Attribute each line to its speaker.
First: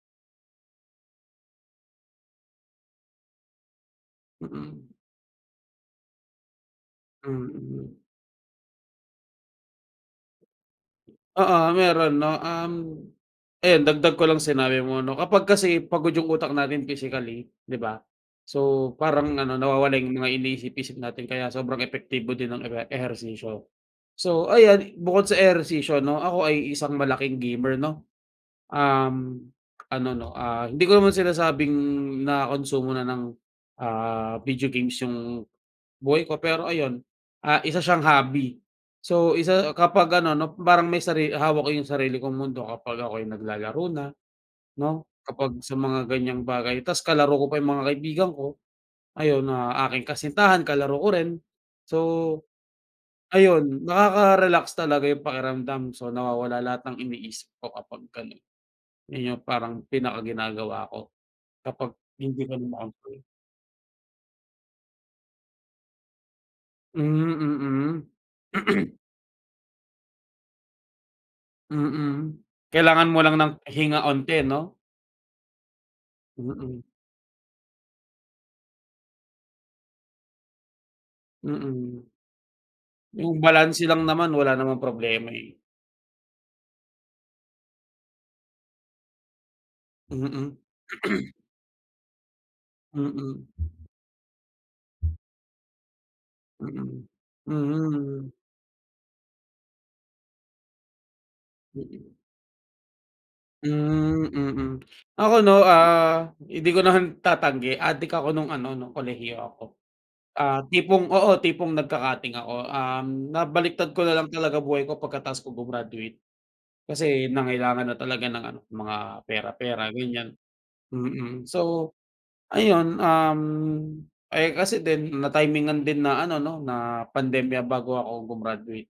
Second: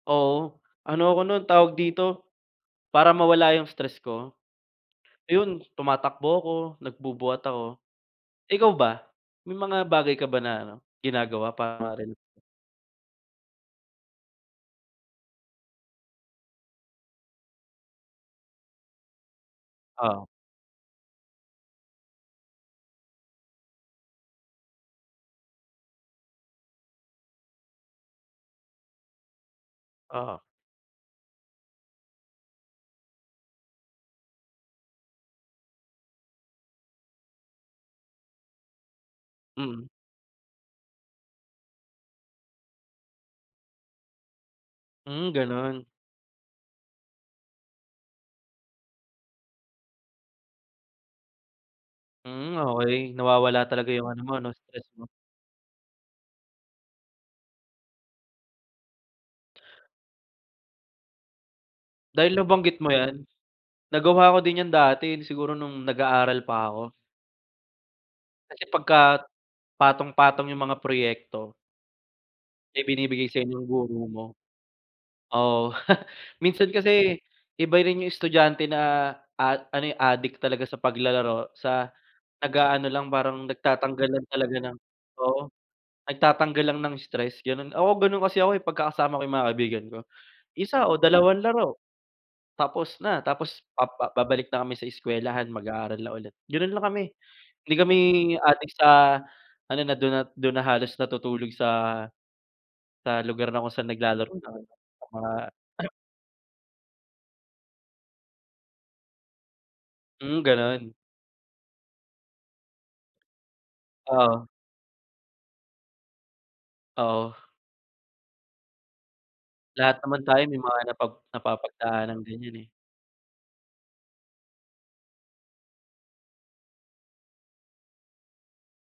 Speaker 1: Oo. Ano ako nun, tawag dito, para mawala yung stress ko,
Speaker 2: Mm.
Speaker 1: ayun tumatakbo ako, nagbubuhat ako.
Speaker 2: Mm.
Speaker 1: Ikaw ba, may mga bagay ka ba na ano, ginagawa
Speaker 2: Oo,
Speaker 1: para hindi tamarin?
Speaker 2: meron 'no, um, ayan dagdag ko lang sa sinabi mo 'no, kapag kasi pagod yung utak natin physically, 'di ba? So, parang ano, nawawala yung
Speaker 1: Oo.
Speaker 2: mga iniisip-isip natin kaya sobrang epektibo din ng ewe ehersisyo. So, ayan, bukod sa ehersisyo ano, ako ay isang malaking gamer 'no, um, ano 'no,
Speaker 1: Oo.
Speaker 2: ah, hindi ko naman sinasabing nakonsumo na ng, ah, video games yung buhay ko, pero ayun, ah, isa siyang hobby. So, isa
Speaker 1: Mm.
Speaker 2: kapag ano 'no, parang may sari hawak ko yung sarili kong mundo kapag ako'y naglalaro na 'no,
Speaker 1: Hmm,
Speaker 2: kapag sa
Speaker 1: ganun.
Speaker 2: mga ganyang bagay tapos kalaro ko pa yung mga kaibigan ko ayun, ang aking kasintahan kalaro ko rin. So,
Speaker 1: Hmm, okey. Nawawala
Speaker 2: ayun,
Speaker 1: talaga yung ano mo 'no,
Speaker 2: nakaka-relax
Speaker 1: stress
Speaker 2: talaga
Speaker 1: mo.
Speaker 2: yung pakiramdam. So, nawawala lahat ng iniisip ko kapag ganun. Yun yung parang pinaka ginagawa ko kapag
Speaker 1: Dahil
Speaker 2: hindi kami
Speaker 1: nabanggit mo 'yan,
Speaker 2: makatulog.
Speaker 1: nagawa ko din 'yan dati, eh, siguro nung nag-aaral pa ako.
Speaker 2: Hmm, mm.
Speaker 1: Kasi pagka patong-patong yung mga proyekto
Speaker 2: Mm,
Speaker 1: na
Speaker 2: kailangan mo
Speaker 1: ibinibigay
Speaker 2: lang
Speaker 1: sayo
Speaker 2: ng
Speaker 1: ng
Speaker 2: pahinga
Speaker 1: guro mo
Speaker 2: 'onti 'no?
Speaker 1: oo. Minsan
Speaker 2: Mm.
Speaker 1: kasi iba rin yung estudyante na a ano, eh, adik talaga sa paglalaro sa
Speaker 2: Mm.
Speaker 1: nag-aano lang,
Speaker 2: Yung
Speaker 1: parang
Speaker 2: balanse lang
Speaker 1: nagtatanggal lang
Speaker 2: naman wala
Speaker 1: talaga ng
Speaker 2: namang problema,
Speaker 1: oo,
Speaker 2: eh.
Speaker 1: nagtatanggal lang ng stress, ganun. Oo, ganun kasi ako, eh, pagka kasama ko yung mga kaibigan ko.
Speaker 2: Mm.
Speaker 1: 1 o dalawang laro tapos na.
Speaker 2: Mm.
Speaker 1: Tapos pa babalik na kami sa eskwelahan, mag-aaral na ulit, ganun lang kami.
Speaker 2: Mm,
Speaker 1: Hindi kami
Speaker 2: mhm.
Speaker 1: adik sa ano, na dun at dun na halos natutulog sa
Speaker 2: Mm.
Speaker 1: sa lugar na kung saan
Speaker 2: Hmm,
Speaker 1: naglalaro ng
Speaker 2: mm.
Speaker 1: mga
Speaker 2: Ako 'no, ah, hindi ko naman tatanggi, adik ako nung ano, nung kolehiyo ako.
Speaker 1: Hmm,
Speaker 2: Ah,
Speaker 1: ganun.
Speaker 2: tipong oo, tipong nagka-cutting ako. Um, nabaliktad ko na lang
Speaker 1: Oo.
Speaker 2: talaga buhay ko pagkatapos ko gumraduate kasi
Speaker 1: Oo.
Speaker 2: nangailangan na talaga ng ano, mga pera-pera,
Speaker 1: Lahat naman
Speaker 2: ganyan,
Speaker 1: tayo may mga napag
Speaker 2: mm. So,
Speaker 1: napapagdaanang ganyan, eh.
Speaker 2: ayun, um, eh, kasi din natimingan din na ano 'no, na pandemya bago ako gumraduate.